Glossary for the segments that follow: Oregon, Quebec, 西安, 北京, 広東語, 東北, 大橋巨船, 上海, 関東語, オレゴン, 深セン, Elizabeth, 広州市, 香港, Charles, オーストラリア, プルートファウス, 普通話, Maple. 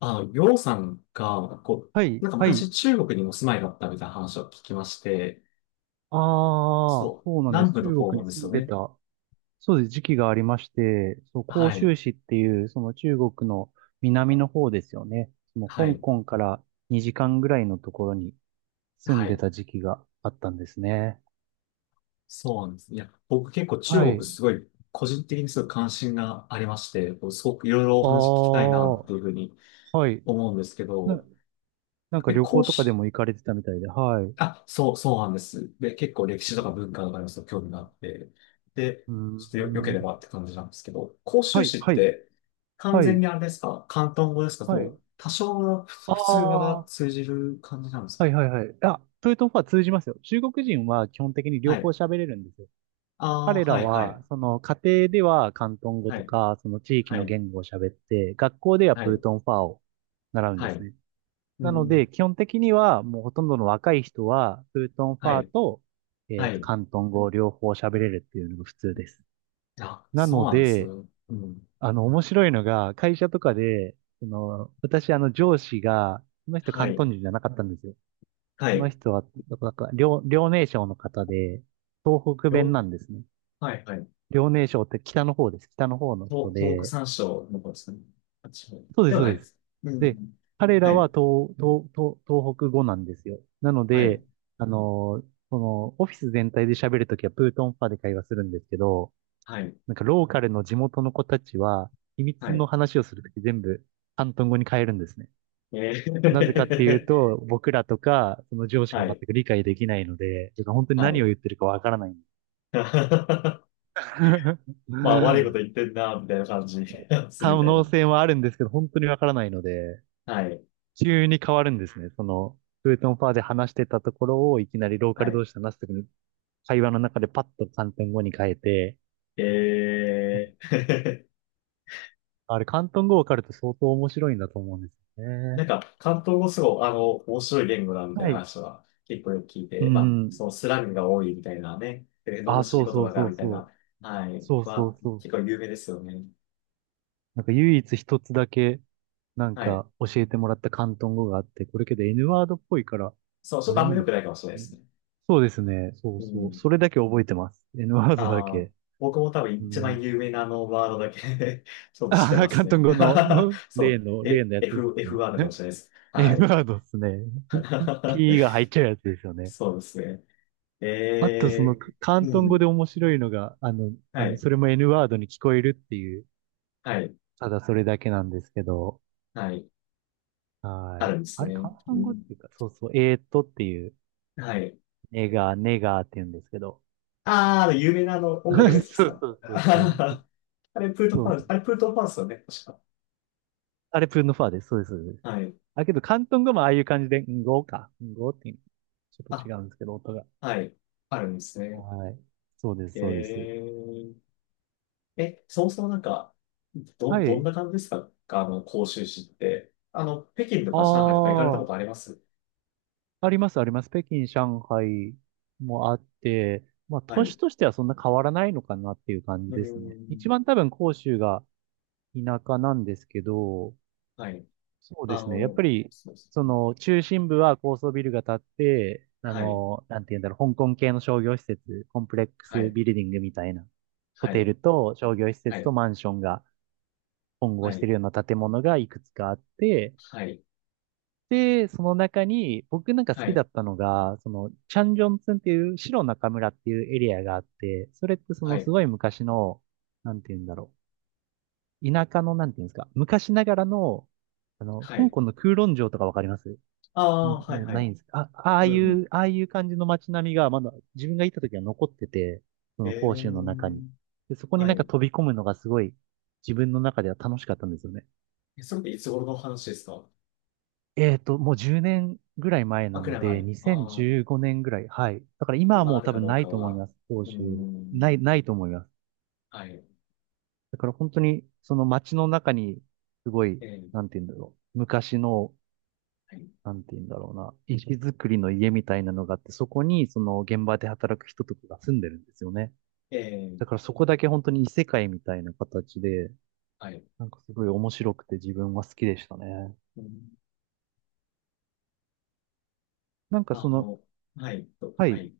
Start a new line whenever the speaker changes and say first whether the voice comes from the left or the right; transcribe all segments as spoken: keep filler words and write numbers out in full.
left: あ、ようさんが、こ
right: は
left: う、
right: い、
left: なんか
right: はい。
left: 昔中国にお住まいだったみたいな話を聞きまして、
right: ああ、
left: そう、
right: そうなんで
left: 南
right: す。
left: 部の
right: 中
left: 方
right: 国
left: なん
right: に
left: です
right: 住ん
left: よ
right: で
left: ね。
right: た、そうです、時期がありまして、そう、
left: は
right: 広
left: い、
right: 州市っていう、その中国の南の方ですよね。その
left: は
right: 香
left: い、
right: 港からにじかんぐらいのところに住ん
left: は
right: で
left: い、
right: た時期があったんですね。
left: そうなんです。いや、僕結構中
right: は
left: 国
right: い。
left: すごい、個人的にすごい関心がありまして、こうすごくいろいろお
right: あ
left: 話聞きたいな
right: あ、
left: っていうふうに
right: はい。
left: 思うんですけ
right: な、
left: ど、
right: なんか
left: え、
right: 旅行
left: 講
right: とかで
left: 師、
right: も行かれてたみたいで、はい。う
left: あ、そう、そうなんです。で、結構歴史とか文化とかにもすごい興味があって、で、
right: ー
left: ちょっとよ、良ければっ
right: ん。
left: て感じなんですけど、広
right: は
left: 州
right: い、
left: 市っ
right: はい、
left: て完
right: は
left: 全
right: い、
left: にあれですか？広東語ですか？
right: は
left: も
right: い。
left: う多少の普
right: あ
left: 普通話が
right: あ、
left: 通じる感じなんです
right: は
left: か？
right: いはいはい。あ、それとは通じますよ。中国人は基本的に
left: は
right: 両方
left: い。
right: 喋れるんですよ。
left: ああ、
right: 彼ら
left: はい、は
right: は、
left: い、
right: その家庭では広東語
left: は
right: と
left: い、
right: か、その地域
left: は
right: の
left: い、
right: 言語を喋って、学校では
left: は
right: プー
left: い、
right: トンファーを習うんで
left: は
right: す
left: い、
right: ね。
left: う
right: なの
left: ん、
right: で、基本的にはもうほとんどの若い人は、プートンフ
left: は
right: ァー
left: い、
right: と、え
left: は
right: っと、
left: い。
right: 広東語を両方喋れるっていうのが普通です。
left: あ、
right: な
left: そう
right: の
left: なんです
right: で、
left: ね。うん。
right: あの、面白いのが、会社とかで、その、私、あの、上司が、その人
left: は
right: 広
left: い、
right: 東人じゃなかったんですよ。
left: は
right: その
left: い。
right: 人は、なんか、遼、遼寧省の方で、東北弁
left: よ、
right: なんですね。
left: はい、はい。
right: 遼寧省って北の方です。北の方の人
left: 東東北
right: で、
left: 山椒の方ですかね？あ、違う。
right: そうで
left: で
right: す、
left: は
right: そ
left: な
right: う
left: い
right: で
left: で
right: す。
left: す。う
right: で、
left: ん。
right: 彼
left: は
right: らは
left: い。
right: 東、東、東、東北語なんですよ。なの
left: はい。
right: で、あのーその、オフィス全体で喋るときはプートンファで会話するんですけど、
left: はい。
right: なんかローカルの地元の子たちは、秘
left: は
right: 密の
left: い。
right: 話をするとき全部、広東語に変えるんですね。
left: え
right: なぜかっていう
left: ー
right: と、僕らとか、その上 司が
left: は
right: 全
left: い。
right: く理解できないので、てか本当に
left: は
right: 何を
left: い。
right: 言ってるかわからない。
left: まあ、悪いこと 言ってんな、みたいな感じ するみ
right: 可
left: たい
right: 能
left: な。
right: 性はあるんですけど、本当にわからないので、
left: はい。
right: 急に変わるんですね。その、フートンファーで話してたところを、いきなりローカ
left: は
right: ル
left: い。
right: 同士で話すときに、会話の中でパッと広東語に変えて、
left: えー
right: あれ、広東語わかると相当面白いんだと思うんですよ
left: な
right: ね。
left: んか、関東語すごい、あの、面白い言語だ、みたい
right: は
left: な
right: い。
left: 話は結構よく聞い
right: う
left: て、まあ、
right: ん。
left: そのスラングが多いみたいなね、えー
right: あ、
left: 罵
right: そ
left: り
right: う
left: 言
right: そう
left: 葉が、
right: そう
left: みたい
right: そ
left: な、
right: う。
left: はい。
right: そうそ
left: ま
right: う
left: あ、
right: そう、
left: 結構有名ですよね。
right: なんか唯一一つだけ、なん
left: はい。
right: か教えてもらった広東語があって、これけど N ワードっぽいから、
left: そう、ちょ
right: あ
left: っと
right: れ
left: あん
right: な
left: ま良
right: の
left: く
right: か
left: ないかもしれないで
right: な。
left: すね。
right: そうですね。そう
left: う
right: そう。
left: ん。
right: それだけ覚えてます。N ワードだ
left: ああ、
right: け。
left: 僕も多分
right: う
left: 一番
right: ん。
left: 有名なあのワードだけ ちょっと知っ
right: あ、
left: てま
right: 広
left: す
right: 東
left: ね。
right: 語の、うん、
left: そ
right: 例
left: う、
right: の、例
left: え
right: のやつです
left: F、F ワードかも
right: ね。
left: しれないです。
right: え N
left: は
right: ワ
left: い。
right: ードですね。ピー が入っちゃうやつですよね。
left: そうですね。
right: あと、その、
left: え
right: 広
left: ー、
right: 東
left: う
right: 語で
left: ん。
right: 面白いのが、あの、
left: は
right: あの、
left: い、
right: それも N ワードに聞こえるっていう、
left: はい、
right: ただそれだけなんですけど、
left: はい。
right: は
left: あ
right: い。
left: るんで
right: あ
left: す
right: れ、
left: ね。
right: 広
left: う
right: 東語っ
left: ん、
right: ていうか、そうそう、えーっとっていう、
left: はい。
right: ネガー、ネガーって言うんですけど。
left: あー、あの有名なあの音楽のや つです
right: そう
left: か？
right: そうそうそう。
left: あれ、プルートフ
right: そう
left: ァン
right: そ
left: ス、
right: う、
left: あれ、プルートファウスよね、確か。
right: あれ、プンノファーです。そうです。そうです。
left: はい。
right: あ、けど、広東語もああいう感じで、んごか。んごっていう、ちょっと
left: あ、
right: 違うんですけど、音が。
left: はい。あるんですね。
right: はい。そうです、
left: え
right: そうです。
left: ーえ、そもそもなんか、ど、
right: は
left: どん
right: い。
left: な感じですか？あの、広州市って。あの、北京と
right: あ
left: か上海とか行かれたこ
right: あ、
left: とあります？
right: あります、あります。北京、上海もあって、まあ、
left: は
right: 都
left: い。う
right: 市としてはそんな変わらないのかなっていう感じ
left: ー
right: ですね。一
left: ん。
right: 番多分、広州が田舎なんですけど、
left: はい。
right: そうで
left: あ
right: すね。やっ
left: の、
right: ぱり、
left: そうです
right: そ
left: ね。
right: の、中心部は高層ビルが建って、あ
left: はい。
right: の、なんて言うんだろう、香港系の商業施設、コンプレック
left: は
right: ス
left: い。
right: ビルディングみたいな、ホ
left: は
right: テ
left: い。
right: ルと商業施
left: は
right: 設と
left: い。
right: マンションが混合
left: は
right: して
left: い。
right: るような建物がいくつかあって、
left: はい。
right: で、その中に、僕なんか好
left: は
right: きだ
left: い。
right: ったのが、その、チャンジョンツンっていう、白中村っていうエリアがあって、それってそ
left: は
right: のす
left: い。
right: ごい昔の、なんて言うんだろう、田舎の、なんて言うんですか、昔ながらの、あの、
left: は
right: 香
left: い。
right: 港の空論城とかわかります？
left: ああ、はい。
right: もう
left: は
right: ない
left: い。
right: んです。あ、ああ
left: う
right: い
left: ん。
right: う、ああいう感じの街並みがまだ自分が行った時は残ってて、そ
left: え
right: の甲
left: え、
right: 州の中に。で、そこに
left: は
right: なんか
left: い。
right: 飛び込むのがすごい自分の中では楽しかったんですよね。
left: えそれっていつ頃の話ですか？
right: えっと、もうじゅうねんぐらい前な
left: あ、く
right: の
left: らい前。
right: で、
left: ああ、
right: にせんじゅうごねんぐらい。はい。だから今は
left: 今
right: も
left: あ
right: う
left: る
right: 多
left: か
right: 分
left: どう
right: な
left: か
right: いと思い
left: は。
right: ます。甲
left: うー
right: 州。な
left: ん。
right: い、ないと思います。
left: はい。
right: だから本当にその街の中にすごい、
left: ええ、
right: なんて言うんだろう。昔の
left: はい。
right: なんて言うんだろうな、石造りの家みたいなのがあって、そこにその現場で働く人とかが住んでるんですよね。
left: ええ、
right: だからそこだけ本当に異世界みたいな形で、
left: はい。
right: なんかすごい面白くて自分は好きでしたね。
left: うん、
right: なんかそ
left: あ
right: の、
left: の、はい、と、
right: は
left: は
right: い、
left: い。い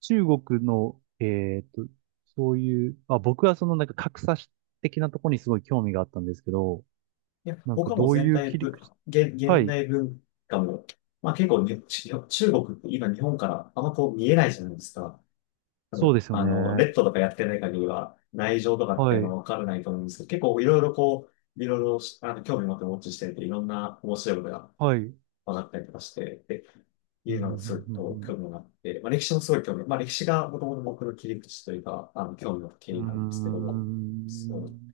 right: 中国の、えっと、そういう、あ、僕はそのなんか格差的なところにすごい興味があったんですけど、
left: や、
right: なんか
left: 他もう
right: どう
left: 全
right: いう
left: 体
right: 切り
left: ぶ、
right: 口、
left: 現、
right: は
left: 現
right: い、
left: 代文化も、まあ結構ね、ち中国って今日本からあんまこう見えないじゃないですか。多
right: そうで
left: 分、
right: すよ
left: あの、
right: ね。
left: レッドとかやってない限りは、内情とかっ
right: は
left: てあんま
right: い、
left: わからないと思うんですけど、結構いろいろこう、いろいろしあの興味持ってウォッチしてると、いろんな面白いことが
right: はい、うん、
left: 分かったりとかして、で、
right: う
left: いうの
right: ん、
left: がすごい
right: う
left: と
right: ん、
left: 興味があって、まあ歴史もすごい興味、まあ歴史がもともと僕の切り口というか、あの、興味の経
right: う
left: 緯なんですけ
right: ん。
left: ど、
right: う
left: そ
right: ー
left: う
right: ん。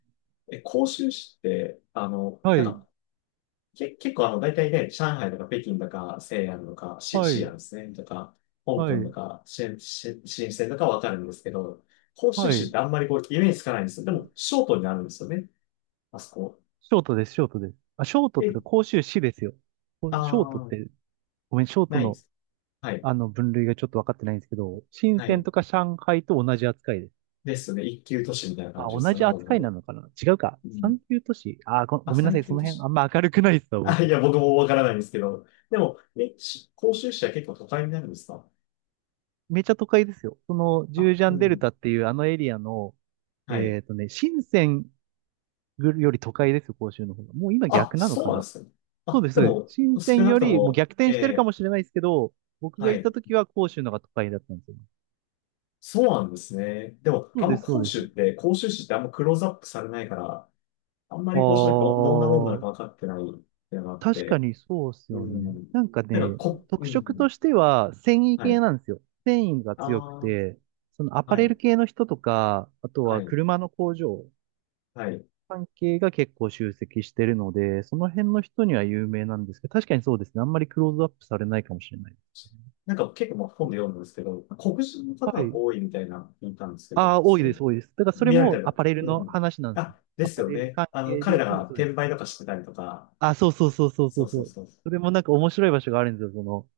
left: え、広州市って、あの、
right: は
left: なん
right: い。
left: か、け、結構あの、大体ね、上海とか北京とか、西安とか、シ、
right: は
left: 西
right: い、
left: 安ですね、とか、香
right: は
left: 港と
right: い、
left: か、し、し、深センとかわかるんですけど、広州
right: は
left: 市っ
right: い。
left: てあんまりこう、イメージつかないんですよ。でも、ショートになるんですよね、あそこ。
right: ショートです、ショートです。あ、ショートって
left: え、
right: か、甲州市ですよ。こ
left: あ
right: ショートっ
left: ー、
right: て、ごめん、ショート
left: ないで
right: の、
left: す。はい、
right: あの、分類がちょっと分かってないんですけど、深
left: は
right: 圳
left: い。
right: とか上海と同じ扱いです。
left: ですね、一級都市みたいな感
right: あ、
left: じです
right: 同
left: よ
right: じ
left: ね、ほぼほ
right: 扱いな
left: ぼ。
right: のかな、違うか。
left: うん。
right: 三級都市。あ、ご、
left: あ、
right: ごめんなさ
left: 三
right: い、
left: 級
right: その
left: 都
right: 辺、あ
left: 市。
right: んま明るくないですわ、
left: あ、い
right: 僕。
left: や、僕もわからないんですけど、でも、え、し広州市は結構都会になるんですか？
right: めちゃ都会ですよ。その、ジュー
left: あ、
right: ジャ
left: う
right: ンデル
left: ん。
right: タっていうあのエリアの、
left: はい。
right: えっとね、深圳より都会ですよ、甲州の方が。もう今
left: あ、
right: 逆なの
left: そう
right: か
left: なんで
right: な。
left: すね。
right: そう
left: あ、
right: です、
left: で
right: そうです。
left: も、
right: 深セ
left: 少
right: ン
left: な
right: よ
left: くと
right: りもう
left: も、
right: 逆転してるか
left: え
right: もしれないですけど、僕
left: ー、
right: が
left: は
right: 行っ
left: い。
right: た時は広州のが都会だったんですよね。
left: そうなんですね。でも、
right: そう
left: あん
right: で
left: ま
right: す、そ
left: 講
right: うで
left: 習っ
right: す。
left: て、講習誌ってあんまクローズアップされないから、あんま
right: あ
left: り講習誌ど、どんなもんなの
right: ー、
left: か分かってないっていうのがあっ
right: 確か
left: て、
right: にそうです
left: う
right: よね。
left: ん。
right: なんか
left: なんか、
right: ね、
left: こ、う
right: 特色と
left: ん。
right: しては繊維
left: は
right: 系
left: い。
right: なんですよ。繊維が強く
left: ああ、
right: て、そのアパ
left: は
right: レ
left: い、
right: ル系の人とか、あと
left: は
right: は
left: い、
right: 車の工場
left: はい。
right: 関係が結構集積してるので、その辺の人には有名なんですけど、確かにそうですね。あんまりクローズアップされないかもしれない。
left: なんか結構まあ本で読んだんですけど、黒人の方
right: は
left: が
right: い。
left: 多いみたいな聞いたんですけど、
right: ああ、多いで
left: え
right: す、多いです。だからそれ
left: 見られた
right: も
left: ら、
right: アパレル
left: う
right: の
left: ん。
right: 話なんですよ。
left: あ、で
right: ア
left: す
right: パ
left: よ
right: レル
left: ね。
right: 関
left: あの、
right: 係
left: 彼
right: で、
left: ら
right: そう
left: が
right: です、そうで
left: 転
right: す。
left: 売とかしてたりとか、
right: あ、そうそうそうそうそ
left: そ
right: う
left: う
right: そ
left: そう
right: う。
left: そう。
right: それもなんか面白い場所があるんですよ。その、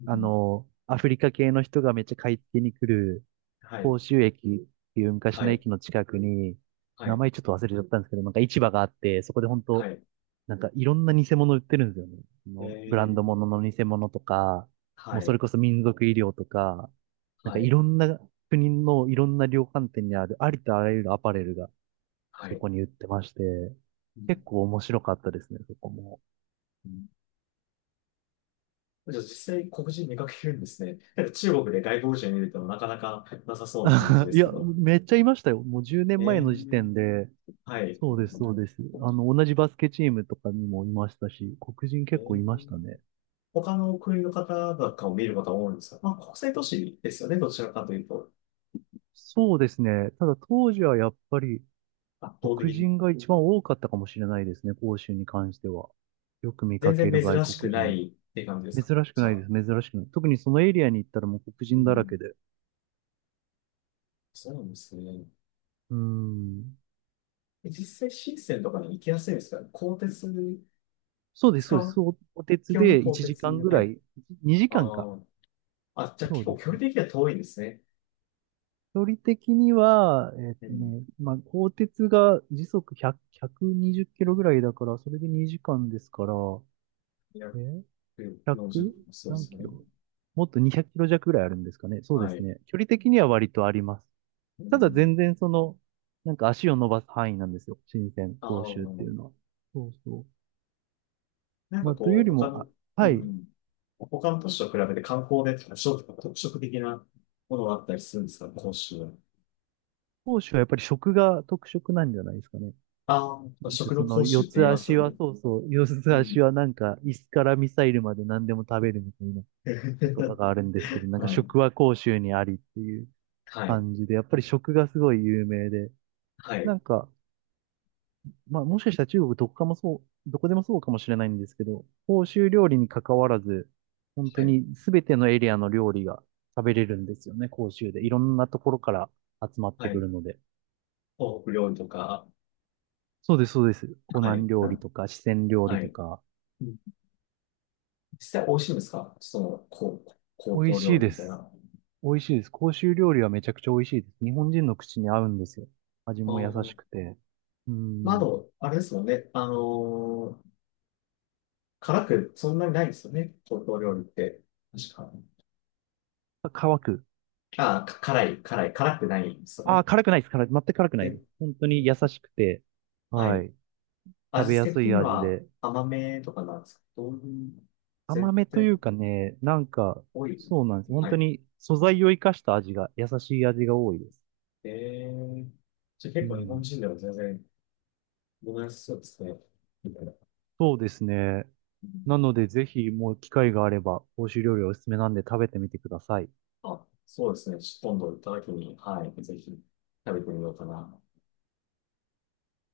left: う
right: あ
left: ん。
right: の、アフリカ系の人がめっちゃ買い付けに来る、
left: はい。
right: 甲州駅っていう昔
left: は
right: の
left: い。
right: 駅の近くに、
left: は
right: 名
left: い。
right: 前ちょっと忘れちゃったんですけど、なんか市場があって、そこで本
left: は
right: 当
left: い。
right: なんかいろんな偽物売ってるんですよね。そ
left: え
right: のブランド
left: ー、
right: 物の偽物とか、も
left: は
right: うそれ
left: い。
right: こそ民族医療とか、なんか
left: は
right: い
left: い。
right: ろんな国のいろんな量販店にあるありとあらゆるアパレルが
left: は
right: そ
left: い。
right: こに売ってまして、
left: うん
right: 結構面白かったですね、そこも。
left: うん、じゃあ実際黒人見かけるんですね？なんか中国で外国人見るとなかなかなさそうな感じで
right: い
left: すけ
right: や、
left: ど。
right: めっちゃいましたよ。もうじゅうねんまえ
left: え
right: の時
left: ー、
right: 点で、
left: はい。
right: そうです、そうです。あの、同じバスケチームとかにもいましたし、黒人
left: え
right: 結構いまし
left: ー、
right: たね。
left: 他の国の方なんかを見る方多いんですか？まあ国際都市ですよね。どちらかというと。
right: そうですね。ただ当時はやっぱり、
left: 圧倒的
right: 黒
left: に。
right: 人が一番多かったかもしれないですね、広州に関しては。よく見
left: 全
right: か
left: 然
right: ける外
left: 珍しく
right: 国
left: な
right: 人。
left: いっていう感じですか？
right: 珍しく
left: じゃ
right: ないで
left: あ。
right: す、珍しくない。特にそのエリアに行ったらもう黒
left: う
right: 人だら
left: ん、
right: けで。
left: そうなんですね。
right: うーん。
left: 実際、深センとかに行きやすいですから、鋼鉄
right: そうです、そ
left: 使
right: うです。
left: う
right: そお鉄
left: 基本は
right: で
left: 東
right: 1
left: 鉄
right: 時間
left: に。
right: ぐ
left: は
right: ら
left: い。
right: い、2
left: あ
right: 時間か。
left: ーあ、じゃあ
right: そ
left: 結
right: うで
left: 構
right: す
left: 距
right: ね。
left: 離的には遠いんですね。
right: 距離的には、えっ
left: う
right: と
left: ん。
right: ね、まあ、鋼鉄が時速ひゃく、ひゃくにじゅっキロぐらいだから、それでにじかんですから、えー、
left: 240
right: ひゃく？
left: 分。そうで
right: 何
left: す
right: キ
left: ね。
right: ロ、もっとにひゃくキロ弱ぐらいあるんですかね。そうで
left: は
right: す
left: い。
right: ね。距離的には割とあります。
left: う
right: ただ全
left: ん。
right: 然その、なんか足を伸ばす範囲なんですよ。新鮮、
left: あ
right: 甲州っていうのは。
left: あ、
right: そうそう。
left: なんか
right: まあ、という
left: こ
right: よ
left: う、
right: り
left: 他
right: も、あ、
left: の、う
right: はい。
left: ん。他の都市と比べて観光でとか食特色的なものがあったりするんですか、講習は？
right: 甲州はやっぱり食が特色なんじゃないですかね。
left: ああ、
right: なんか
left: 食
right: そ
left: の
right: の
left: 講習
right: 四
left: って言い
right: つ
left: ます
right: 足
left: よ
right: は、
left: ね。
right: そうそう、四
left: う
right: つ足
left: ん。
right: はなんか椅子からミサイルまで何でも食べるみたいな言葉 があるんですけど、なんか
left: はい。
right: 食は甲州にありっていう
left: はい。
right: 感じで、やっぱり食がすごい有名で、
left: は
right: な
left: い。
right: んか、まあ、もしかしたら中国どこかもそう、どこでもそうかもしれないんですけど、欧州料理に関わらず、本
left: は
right: 当
left: い。
right: にすべてのエリアの料理が食べれるんですよね、広州で。いろんなところから集まっ
left: は
right: てく
left: い。
right: るので。
left: 東北料理とか、
right: そうです、そうです。湖
left: は
right: 南
left: い。
right: 料理とか、四川料
left: は
right: 理と
left: い。
right: か。
left: 実際美味しいんですか？その、こう、高
right: 美味
left: 等
right: し
left: 料
right: い
left: 理
right: で
left: みたい
right: す。
left: な。
right: 美味しいです。広州料理はめちゃくちゃ美味しいです。日本人の口に合うんですよ。味
left: あ
right: も優
left: ー、
right: しくて。う
left: まあ、あ
right: ん。
left: と、あれですもんね。あのー辛くそんなにないですよね。高等料理って。確か。
right: 乾く。
left: あー、か辛い、辛い、辛くないんですよ
right: あ
left: ね。
right: あ、辛くないです。辛い。全く辛くない
left: で、
right: です。本当に優しくて、
left: は
right: は
left: い。
right: い。食
left: 味
right: べや
left: 付け
right: す
left: 的
right: い
left: に
right: 味
left: は
right: で。
left: 甘めとかなんですけど、どういう
right: 甘
left: 絶
right: めとい
left: 対
right: うかね、なんか、
left: 多い。
right: そうなんです。本
left: は
right: 当
left: い。
right: に素材を生かした味が、優しい味が多いです。
left: えー、じゃあ
right: う
left: 結構日本
right: ん。
left: 人では全然、ごめんなさいそうですね。みたいな。
right: そうですね。なので、ぜひ、もう機会があれば、欧州料理おすすめなんで食べてみてください。
left: あ、そうですね。ちょっと今度行った時に、はい、ぜひ食べてみようかな。